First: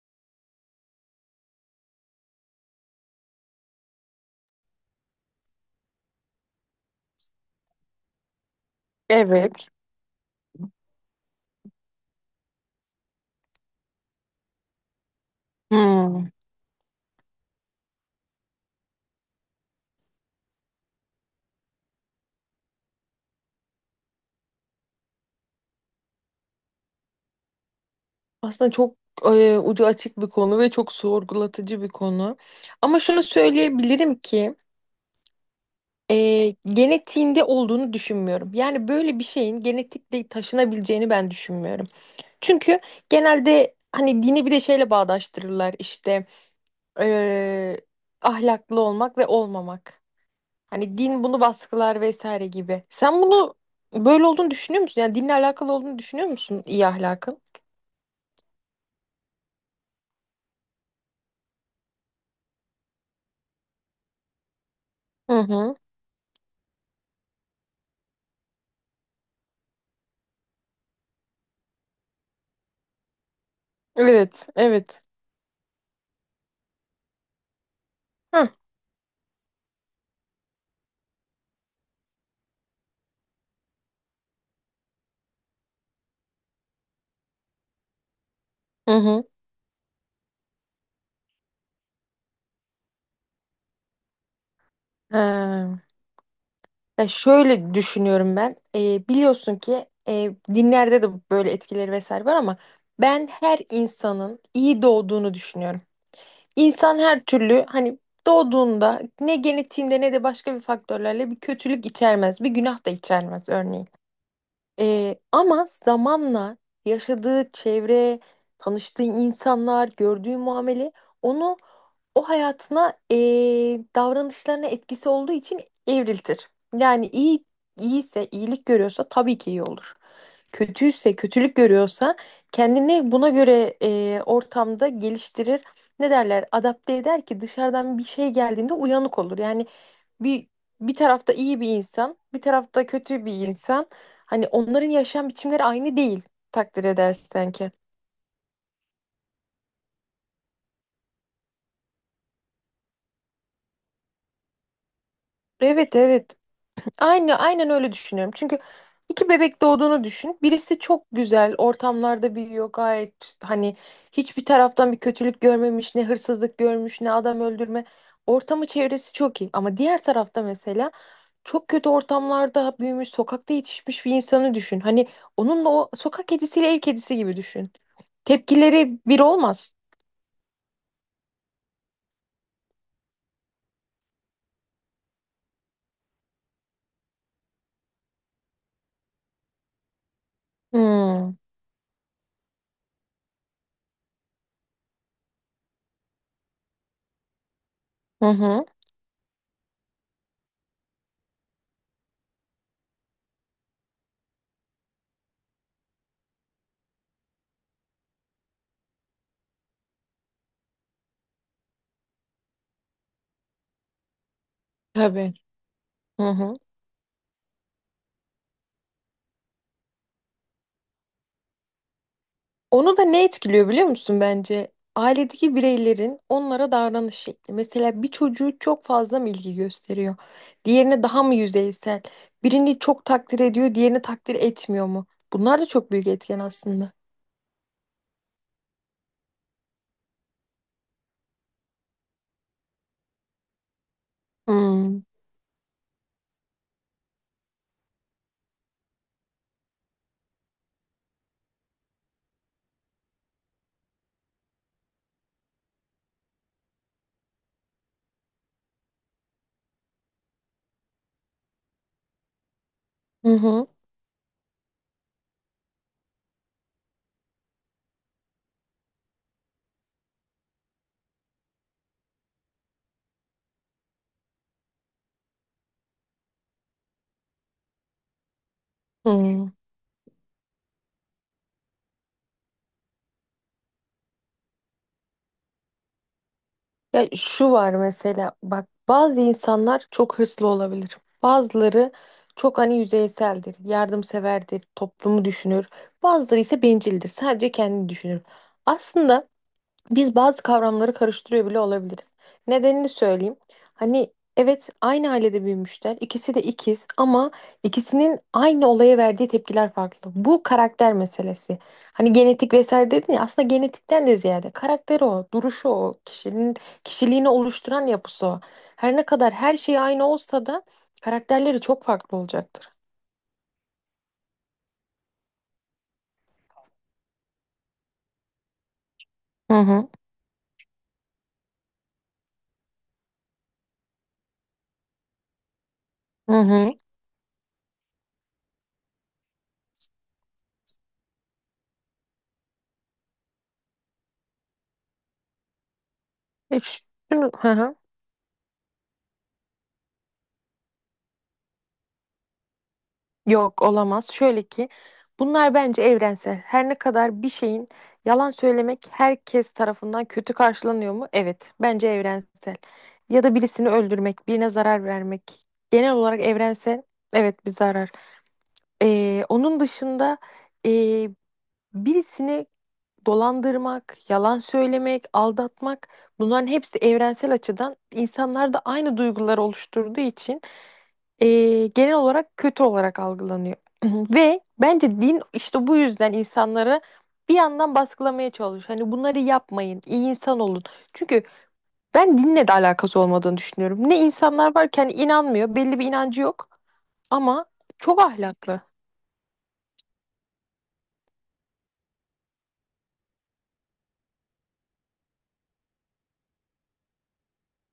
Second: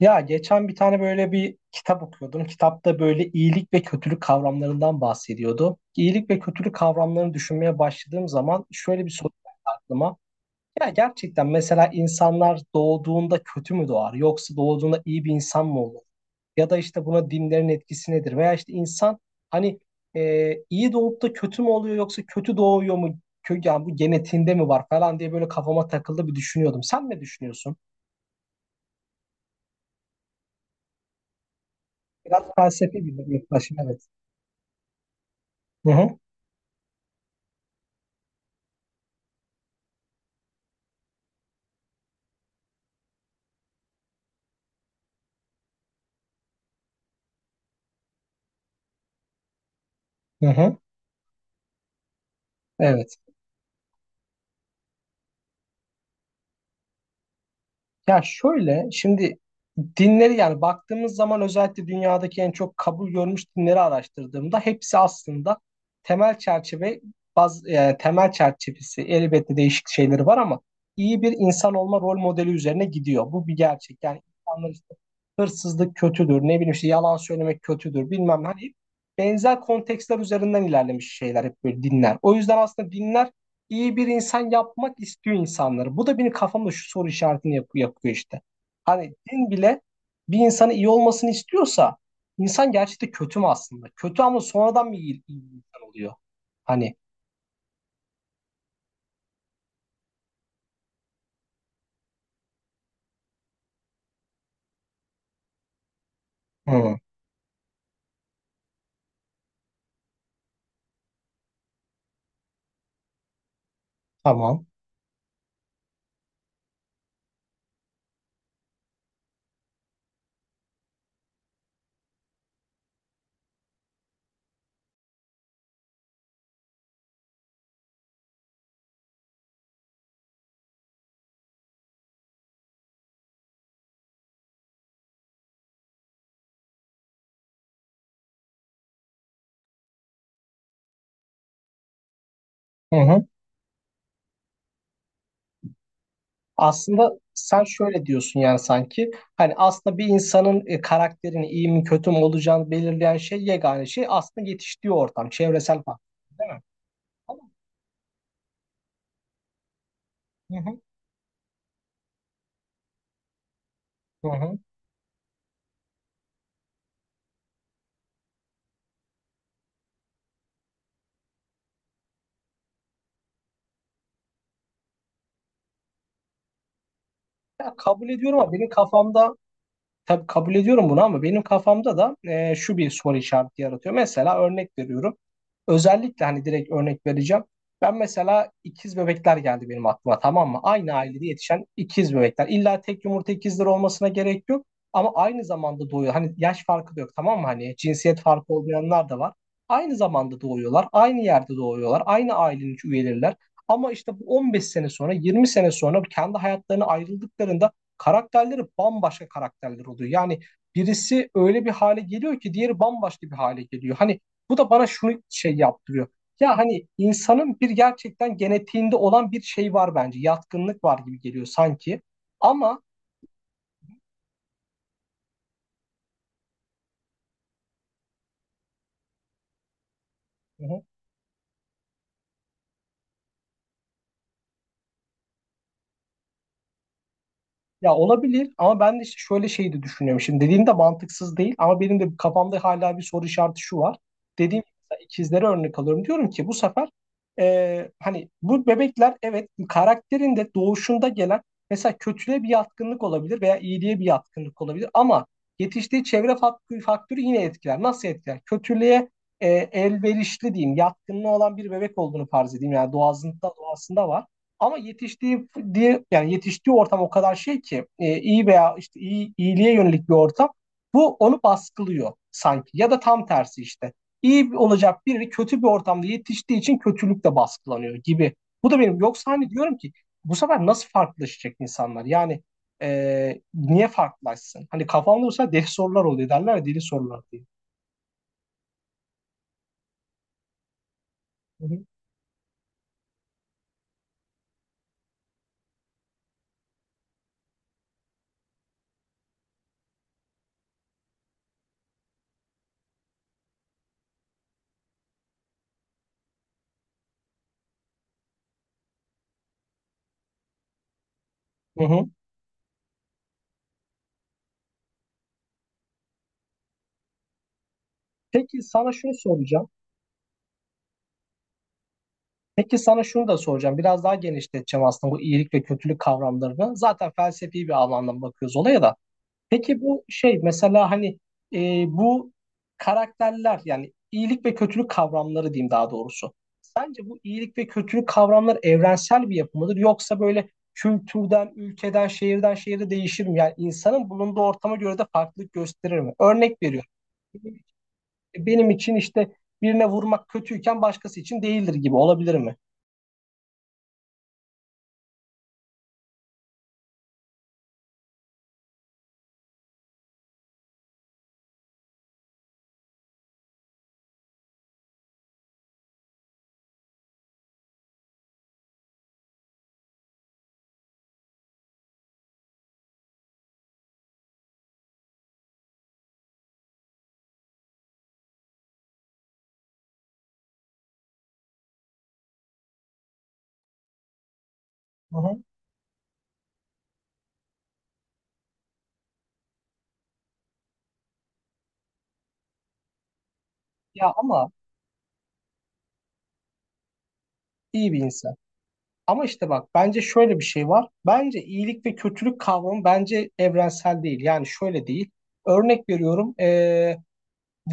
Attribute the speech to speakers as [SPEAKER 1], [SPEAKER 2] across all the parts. [SPEAKER 1] Ya geçen bir tane böyle bir kitap okuyordum. Kitapta böyle iyilik ve kötülük kavramlarından bahsediyordu. İyilik ve kötülük kavramlarını düşünmeye başladığım zaman şöyle bir soru geldi
[SPEAKER 2] Evet.
[SPEAKER 1] aklıma. Ya gerçekten mesela insanlar doğduğunda kötü mü doğar yoksa doğduğunda iyi bir insan mı olur?
[SPEAKER 2] Hmm.
[SPEAKER 1] Ya da işte buna dinlerin etkisi nedir? Veya işte insan hani iyi doğup da kötü mü oluyor yoksa kötü doğuyor mu? Yani bu genetiğinde mi var falan diye böyle kafama takıldı bir düşünüyordum. Sen ne düşünüyorsun?
[SPEAKER 2] Aslında çok ucu açık bir konu ve çok sorgulatıcı bir konu.
[SPEAKER 1] Biraz felsefi
[SPEAKER 2] Ama şunu
[SPEAKER 1] bir yaklaşım, evet.
[SPEAKER 2] söyleyebilirim ki
[SPEAKER 1] Hı hı,
[SPEAKER 2] genetiğinde olduğunu düşünmüyorum. Yani böyle bir şeyin genetikle taşınabileceğini ben düşünmüyorum. Çünkü genelde hani dini bir de şeyle bağdaştırırlar işte, e, ahlaklı olmak ve olmamak.
[SPEAKER 1] hı hı.
[SPEAKER 2] Hani din bunu baskılar vesaire gibi.
[SPEAKER 1] Evet.
[SPEAKER 2] Sen bunu böyle olduğunu düşünüyor musun? Yani dinle alakalı olduğunu düşünüyor musun iyi ahlakın?
[SPEAKER 1] Ya şöyle şimdi dinleri yani baktığımız zaman özellikle dünyadaki en çok kabul görmüş dinleri araştırdığımda hepsi
[SPEAKER 2] Hı
[SPEAKER 1] aslında
[SPEAKER 2] hı.
[SPEAKER 1] temel çerçeve yani temel çerçevesi elbette değişik şeyleri var ama iyi bir insan olma rol modeli üzerine gidiyor. Bu bir gerçek. Yani
[SPEAKER 2] Evet,
[SPEAKER 1] insanlar işte
[SPEAKER 2] evet.
[SPEAKER 1] hırsızlık kötüdür, ne bileyim işte yalan söylemek kötüdür bilmem
[SPEAKER 2] Hı
[SPEAKER 1] ne. Hani benzer kontekstler üzerinden ilerlemiş şeyler hep böyle dinler. O yüzden aslında dinler iyi bir insan yapmak istiyor insanları. Bu da benim kafamda şu soru işaretini yapıyor işte.
[SPEAKER 2] hı.
[SPEAKER 1] Hani
[SPEAKER 2] Hı.
[SPEAKER 1] din bile bir insanın iyi olmasını istiyorsa insan gerçekten kötü mü aslında? Kötü ama sonradan mı iyi, iyi bir
[SPEAKER 2] Ee,
[SPEAKER 1] insan oluyor? Hani
[SPEAKER 2] Ya şöyle düşünüyorum ben. Biliyorsun ki dinlerde de böyle etkileri vesaire var, ama ben her insanın iyi doğduğunu düşünüyorum.
[SPEAKER 1] hı,
[SPEAKER 2] İnsan her türlü hani doğduğunda ne genetiğinde ne de başka bir faktörlerle bir kötülük içermez, bir günah da içermez örneğin.
[SPEAKER 1] tamam.
[SPEAKER 2] Ama zamanla yaşadığı çevre, tanıştığı insanlar, gördüğü muamele onu o hayatına, davranışlarına etkisi olduğu için evriltir. Yani iyiyse, iyilik görüyorsa tabii ki iyi olur. Kötüyse, kötülük görüyorsa kendini buna göre, ortamda geliştirir. Ne derler? Adapte eder ki dışarıdan bir şey geldiğinde uyanık olur. Yani bir bir tarafta iyi bir insan, bir tarafta
[SPEAKER 1] Hı
[SPEAKER 2] kötü
[SPEAKER 1] hı.
[SPEAKER 2] bir insan. Hani onların yaşam biçimleri aynı değil takdir
[SPEAKER 1] Aslında
[SPEAKER 2] edersen
[SPEAKER 1] sen
[SPEAKER 2] ki.
[SPEAKER 1] şöyle diyorsun yani sanki hani aslında bir insanın karakterini iyi mi kötü mü olacağını belirleyen şey, yegane şey aslında yetiştiği ortam, çevresel
[SPEAKER 2] Evet,
[SPEAKER 1] faktör,
[SPEAKER 2] evet.
[SPEAKER 1] değil mi?
[SPEAKER 2] Aynı
[SPEAKER 1] Tamam.
[SPEAKER 2] aynen öyle düşünüyorum. Çünkü iki bebek doğduğunu düşün.
[SPEAKER 1] Hı
[SPEAKER 2] Birisi
[SPEAKER 1] hı,
[SPEAKER 2] çok güzel ortamlarda büyüyor, gayet hani
[SPEAKER 1] hı
[SPEAKER 2] hiçbir
[SPEAKER 1] hı.
[SPEAKER 2] taraftan bir kötülük görmemiş, ne hırsızlık görmüş, ne adam öldürme. Ortamı çevresi çok iyi. Ama diğer tarafta mesela çok kötü ortamlarda büyümüş, sokakta yetişmiş bir insanı düşün. Hani onunla, o sokak kedisiyle ev kedisi gibi düşün.
[SPEAKER 1] Ya kabul ediyorum ama benim
[SPEAKER 2] Tepkileri bir
[SPEAKER 1] kafamda
[SPEAKER 2] olmaz.
[SPEAKER 1] Tabii kabul ediyorum bunu ama benim kafamda da şu bir soru işareti yaratıyor. Mesela örnek veriyorum. Özellikle hani direkt örnek vereceğim. Ben mesela ikiz bebekler geldi benim aklıma, tamam mı? Aynı ailede
[SPEAKER 2] Hmm.
[SPEAKER 1] yetişen ikiz bebekler. İlla tek yumurta ikizleri olmasına gerek yok. Ama aynı zamanda doğuyor. Hani yaş farkı da yok, tamam mı? Hani cinsiyet
[SPEAKER 2] Hı
[SPEAKER 1] farkı
[SPEAKER 2] hı.
[SPEAKER 1] olmayanlar da var. Aynı zamanda doğuyorlar. Aynı yerde doğuyorlar. Aynı ailenin üyeleriler. Ama işte bu 15 sene sonra, 20 sene sonra kendi hayatlarına ayrıldıklarında karakterleri bambaşka karakterler oluyor. Yani birisi öyle bir hale geliyor ki diğeri bambaşka bir hale geliyor. Hani bu da bana şunu
[SPEAKER 2] Tabii.
[SPEAKER 1] şey yaptırıyor.
[SPEAKER 2] Hı hı.
[SPEAKER 1] Ya hani insanın bir gerçekten genetiğinde olan bir şey var bence. Yatkınlık var gibi geliyor sanki. Ama
[SPEAKER 2] Onu da ne etkiliyor biliyor musun bence? Ailedeki bireylerin onlara davranış şekli. Mesela bir çocuğu çok fazla mı ilgi gösteriyor?
[SPEAKER 1] hı hı.
[SPEAKER 2] Diğerine daha mı yüzeysel? Birini çok takdir ediyor, diğerini takdir etmiyor mu? Bunlar da çok büyük etken aslında.
[SPEAKER 1] Ya olabilir ama ben de işte şöyle şey de düşünüyorum. Şimdi dediğin de mantıksız değil ama benim de kafamda hala bir soru işareti şu var. Dediğim gibi
[SPEAKER 2] Hmm.
[SPEAKER 1] mesela ikizlere örnek alıyorum. Diyorum ki bu sefer hani bu bebekler evet karakterinde doğuşunda gelen mesela kötülüğe bir yatkınlık olabilir veya iyiliğe bir yatkınlık olabilir ama yetiştiği çevre faktörü yine etkiler. Nasıl etkiler? Kötülüğe elverişli diyeyim, yatkınlığı olan bir bebek olduğunu farz edeyim. Yani
[SPEAKER 2] Hı
[SPEAKER 1] doğasında,
[SPEAKER 2] hı.
[SPEAKER 1] doğasında var. Ama yetiştiği diye yani yetiştiği ortam o kadar şey ki iyi veya işte iyi, iyiliğe yönelik bir ortam bu onu baskılıyor sanki ya da tam tersi işte. İyi olacak biri kötü bir ortamda yetiştiği için kötülük de baskılanıyor gibi. Bu da benim yoksa
[SPEAKER 2] Hmm.
[SPEAKER 1] hani diyorum ki bu sefer nasıl farklılaşacak insanlar? Yani niye farklılaşsın? Hani kafamda olsa deli sorular oluyor, derler ya deli
[SPEAKER 2] Ya
[SPEAKER 1] sorular diye.
[SPEAKER 2] şu var, mesela bak, bazı insanlar çok hırslı olabilir.
[SPEAKER 1] Hı hı.
[SPEAKER 2] Bazıları çok hani yüzeyseldir, yardımseverdir, toplumu düşünür. Bazıları ise bencildir, sadece kendini düşünür. Aslında biz bazı kavramları karıştırıyor bile olabiliriz. Nedenini söyleyeyim. Hani evet, aynı ailede büyümüşler. İkisi de ikiz, ama ikisinin aynı olaya verdiği tepkiler farklı. Bu karakter meselesi.
[SPEAKER 1] Hı hı.
[SPEAKER 2] Hani genetik vesaire dedin ya, aslında genetikten de ziyade karakteri o, duruşu o, kişinin kişiliğini oluşturan yapısı o.
[SPEAKER 1] Peki sana
[SPEAKER 2] Her ne
[SPEAKER 1] şunu
[SPEAKER 2] kadar her
[SPEAKER 1] soracağım.
[SPEAKER 2] şey aynı olsa da karakterleri çok farklı olacaktır.
[SPEAKER 1] Peki sana şunu da soracağım. Biraz daha genişleteceğim aslında bu iyilik ve kötülük kavramlarını. Zaten felsefi bir alandan bakıyoruz olaya da.
[SPEAKER 2] Hı
[SPEAKER 1] Peki
[SPEAKER 2] hı.
[SPEAKER 1] bu şey mesela hani bu karakterler, yani iyilik ve kötülük kavramları diyeyim daha
[SPEAKER 2] Hı
[SPEAKER 1] doğrusu.
[SPEAKER 2] hı.
[SPEAKER 1] Sence bu iyilik ve kötülük kavramları evrensel bir yapı mıdır yoksa böyle kültürden, ülkeden, şehirden şehire değişir mi? Yani insanın bulunduğu ortama göre de farklılık gösterir mi? Örnek veriyorum.
[SPEAKER 2] Hı hı.
[SPEAKER 1] Benim için işte birine vurmak kötüyken başkası için değildir gibi olabilir mi?
[SPEAKER 2] Yok, olamaz. Şöyle ki bunlar bence evrensel. Her ne kadar bir şeyin, yalan söylemek herkes tarafından kötü karşılanıyor mu? Evet, bence evrensel. Ya da birisini öldürmek, birine zarar vermek. Genel olarak evrensel. Evet, bir zarar. Onun dışında birisini dolandırmak, yalan söylemek, aldatmak, bunların hepsi evrensel açıdan insanlarda aynı duyguları oluşturduğu için, genel olarak kötü olarak algılanıyor. Ve bence din işte bu yüzden insanları bir yandan baskılamaya çalışıyor. Hani bunları yapmayın, iyi insan olun. Çünkü ben dinle de alakası olmadığını düşünüyorum. Ne
[SPEAKER 1] Ya ama
[SPEAKER 2] insanlar var ki hani inanmıyor, belli bir inancı yok ama
[SPEAKER 1] iyi bir
[SPEAKER 2] çok
[SPEAKER 1] insan.
[SPEAKER 2] ahlaklı.
[SPEAKER 1] Ama işte bak bence şöyle bir şey var. Bence iyilik ve kötülük kavramı bence evrensel değil. Yani şöyle değil. Örnek veriyorum.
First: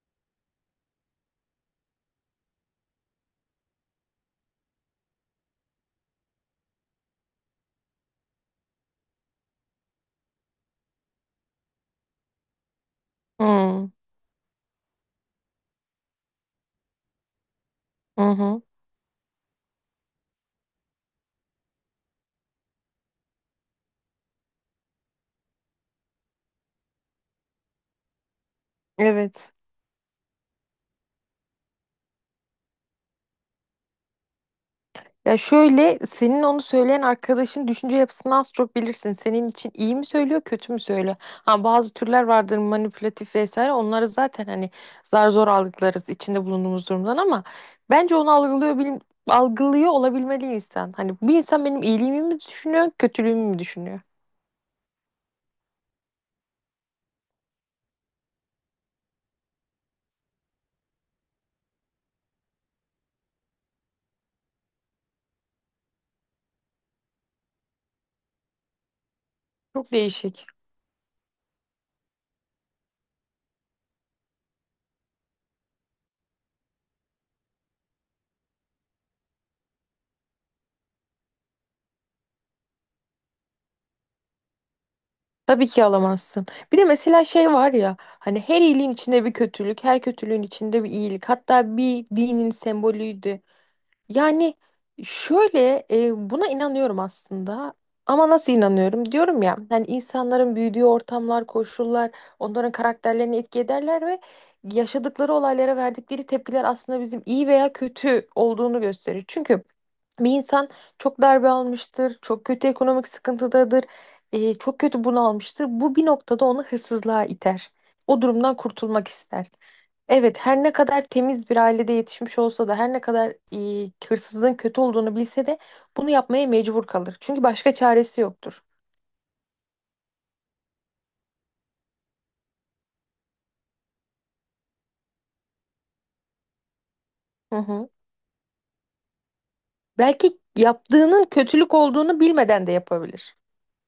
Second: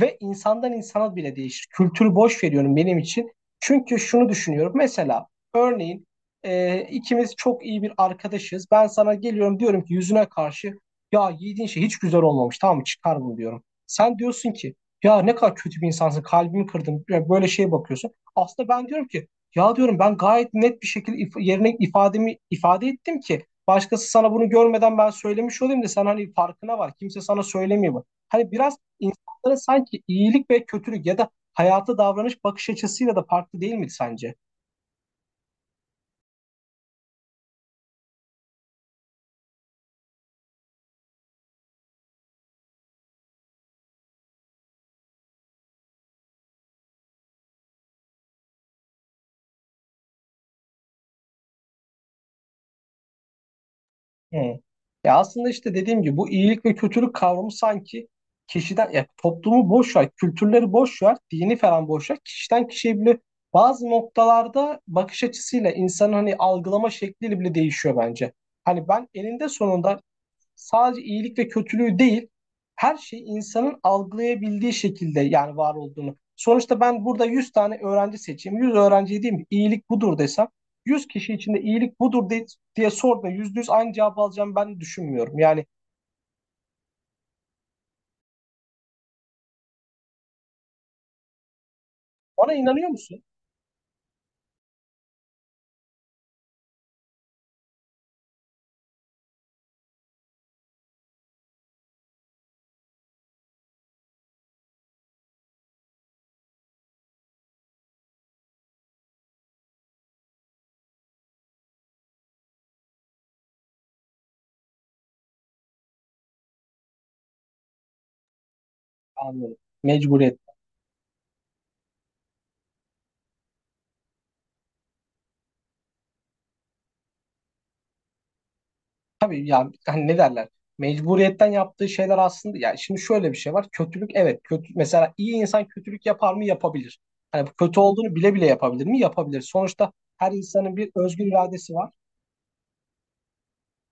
[SPEAKER 1] Ve insandan insana bile değişir. Kültürü boş veriyorum benim için. Çünkü şunu düşünüyorum. Mesela örneğin ikimiz çok iyi bir arkadaşız. Ben sana geliyorum diyorum ki yüzüne karşı ya yediğin şey hiç güzel olmamış, tamam mı, çıkar bunu diyorum.
[SPEAKER 2] Hmm.
[SPEAKER 1] Sen diyorsun ki ya ne kadar kötü bir insansın, kalbimi kırdın. Ya böyle şeye bakıyorsun.
[SPEAKER 2] Hı hı.
[SPEAKER 1] Aslında ben diyorum ki ya diyorum ben gayet net bir şekilde yerine ifademi ifade ettim ki başkası sana bunu görmeden ben söylemiş olayım da sen hani farkına var. Kimse sana söylemiyor bu. Hani biraz
[SPEAKER 2] Evet.
[SPEAKER 1] insanlara sanki iyilik ve kötülük ya da hayata davranış bakış açısıyla da farklı, değil mi sence?
[SPEAKER 2] Ya şöyle, senin onu söyleyen arkadaşın düşünce yapısını az çok bilirsin. Senin için iyi mi söylüyor, kötü mü söylüyor? Ha, bazı türler vardır manipülatif vesaire. Onları zaten hani zar zor algılarız içinde bulunduğumuz durumdan, ama bence onu algılıyor bilim, algılıyor olabilmeli insan. Hani bir insan benim iyiliğimi mi düşünüyor, kötülüğümü mü düşünüyor?
[SPEAKER 1] Hı. Ya aslında işte dediğim gibi bu iyilik ve kötülük kavramı sanki kişiden, ya toplumu boş ver, kültürleri boş ver, dini falan boş ver. Kişiden kişiye bile bazı noktalarda bakış açısıyla insanın hani algılama şekliyle bile değişiyor bence. Hani ben eninde
[SPEAKER 2] Çok
[SPEAKER 1] sonunda
[SPEAKER 2] değişik.
[SPEAKER 1] sadece iyilik ve kötülüğü değil, her şey insanın algılayabildiği şekilde yani var olduğunu. Sonuçta ben burada 100 tane öğrenci seçeyim. 100 öğrenciye diyeyim ki iyilik budur desem, 100 kişi içinde diye sorduğunda 100 aynı cevabı alacağım ben düşünmüyorum. Yani
[SPEAKER 2] Tabii ki alamazsın. Bir de mesela şey var ya hani, her iyiliğin içinde bir kötülük, her kötülüğün içinde bir iyilik. Hatta bir
[SPEAKER 1] ona
[SPEAKER 2] dinin
[SPEAKER 1] inanıyor musun?
[SPEAKER 2] sembolüydü. Yani şöyle, buna inanıyorum aslında. Ama nasıl inanıyorum? Diyorum ya hani insanların büyüdüğü ortamlar, koşullar onların karakterlerini etki ederler ve yaşadıkları olaylara verdikleri tepkiler aslında bizim iyi veya kötü olduğunu gösterir. Çünkü bir insan çok darbe almıştır, çok kötü ekonomik sıkıntıdadır, çok kötü bunalmıştır. Bu bir noktada onu hırsızlığa iter. O durumdan kurtulmak ister.
[SPEAKER 1] Anlıyorum. Mecburiyet.
[SPEAKER 2] Evet, her ne kadar temiz bir ailede yetişmiş olsa da, her ne kadar hırsızlığın kötü olduğunu bilse de bunu yapmaya mecbur kalır. Çünkü başka çaresi yoktur.
[SPEAKER 1] Tabii, ya hani ne derler? Mecburiyetten yaptığı şeyler aslında, ya şimdi şöyle bir şey var. Kötülük evet kötü, mesela iyi insan kötülük yapar mı? Yapabilir. Hani bu
[SPEAKER 2] Hı
[SPEAKER 1] kötü
[SPEAKER 2] hı.
[SPEAKER 1] olduğunu bile bile yapabilir mi? Yapabilir. Sonuçta her
[SPEAKER 2] Belki
[SPEAKER 1] insanın bir özgür
[SPEAKER 2] yaptığının
[SPEAKER 1] iradesi
[SPEAKER 2] kötülük
[SPEAKER 1] var.
[SPEAKER 2] olduğunu bilmeden de yapabilir.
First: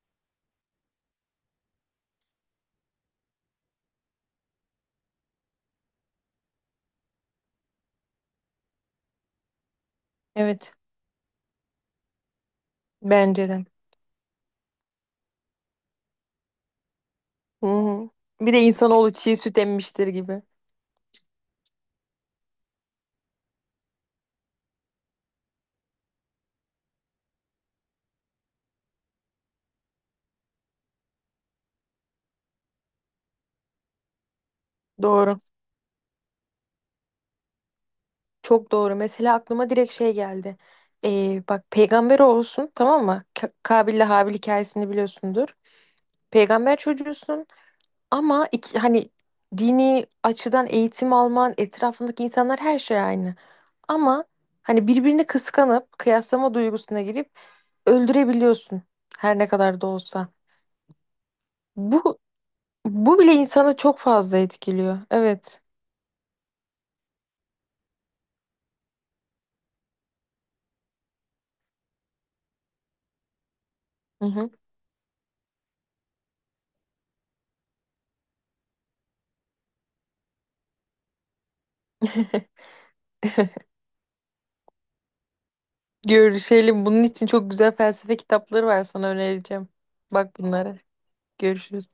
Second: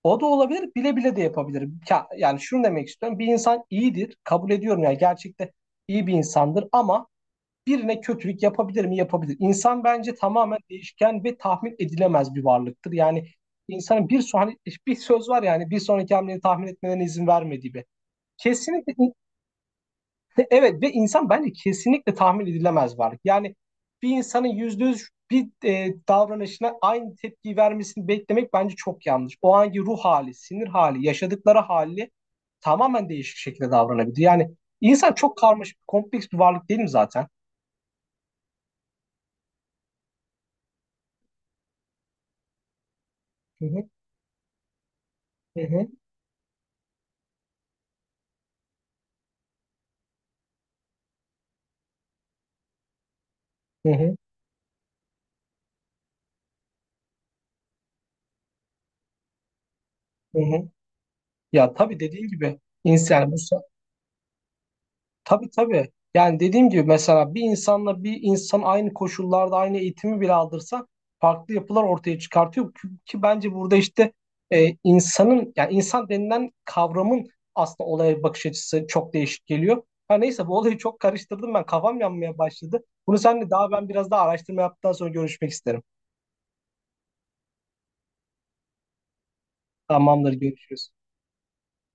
[SPEAKER 1] O da olabilir, bile bile de yapabilir. Yani şunu demek istiyorum. Bir insan iyidir, kabul ediyorum yani gerçekte iyi bir insandır ama birine kötülük yapabilir mi? Yapabilir. İnsan bence tamamen
[SPEAKER 2] Evet,
[SPEAKER 1] değişken ve tahmin edilemez bir varlıktır. Yani
[SPEAKER 2] bence de.
[SPEAKER 1] insanın bir son, hani bir söz var yani bir sonraki hamleni tahmin etmelerine izin
[SPEAKER 2] Hı
[SPEAKER 1] vermediği bir.
[SPEAKER 2] hı. Bir de
[SPEAKER 1] Kesinlikle
[SPEAKER 2] insanoğlu çiğ süt emmiştir gibi.
[SPEAKER 1] evet, ve insan bence kesinlikle tahmin edilemez varlık. Yani bir insanın %100 bir davranışına aynı tepkiyi vermesini beklemek bence çok yanlış. O anki ruh hali, sinir hali, yaşadıkları hali tamamen değişik şekilde davranabilir. Yani insan çok
[SPEAKER 2] Doğru.
[SPEAKER 1] karmaşık, kompleks bir varlık, değil mi zaten?
[SPEAKER 2] Çok doğru. Mesela aklıma direkt şey geldi. Bak, peygamber olsun, tamam mı?
[SPEAKER 1] Hı hı,
[SPEAKER 2] Kabil'le Habil hikayesini biliyorsundur.
[SPEAKER 1] hı hı.
[SPEAKER 2] Peygamber çocuğusun. Ama iki, hani dini açıdan eğitim alman, etrafındaki insanlar, her şey aynı.
[SPEAKER 1] Hı hı.
[SPEAKER 2] Ama hani birbirini kıskanıp kıyaslama duygusuna girip öldürebiliyorsun her ne kadar da olsa.
[SPEAKER 1] Hı hı. Ya tabii
[SPEAKER 2] Bu
[SPEAKER 1] dediğin gibi
[SPEAKER 2] bu
[SPEAKER 1] insan yani
[SPEAKER 2] bile insanı çok fazla etkiliyor.
[SPEAKER 1] tabii
[SPEAKER 2] Evet.
[SPEAKER 1] tabii. Yani dediğim gibi mesela bir insanla bir insan aynı koşullarda aynı eğitimi bile aldırsa farklı yapılar ortaya çıkartıyor ki, ki bence burada işte
[SPEAKER 2] Hı hı.
[SPEAKER 1] insanın yani insan denilen kavramın aslında olaya bakış açısı çok değişik geliyor. Ha neyse, bu olayı çok karıştırdım, ben kafam yanmaya başladı. Bunu seninle daha ben biraz daha araştırma yaptıktan sonra görüşmek isterim.
[SPEAKER 2] Görüşelim. Bunun için çok güzel felsefe kitapları var, sana önereceğim.
[SPEAKER 1] Tamamdır,
[SPEAKER 2] Bak bunlara.
[SPEAKER 1] görüşürüz.
[SPEAKER 2] Görüşürüz.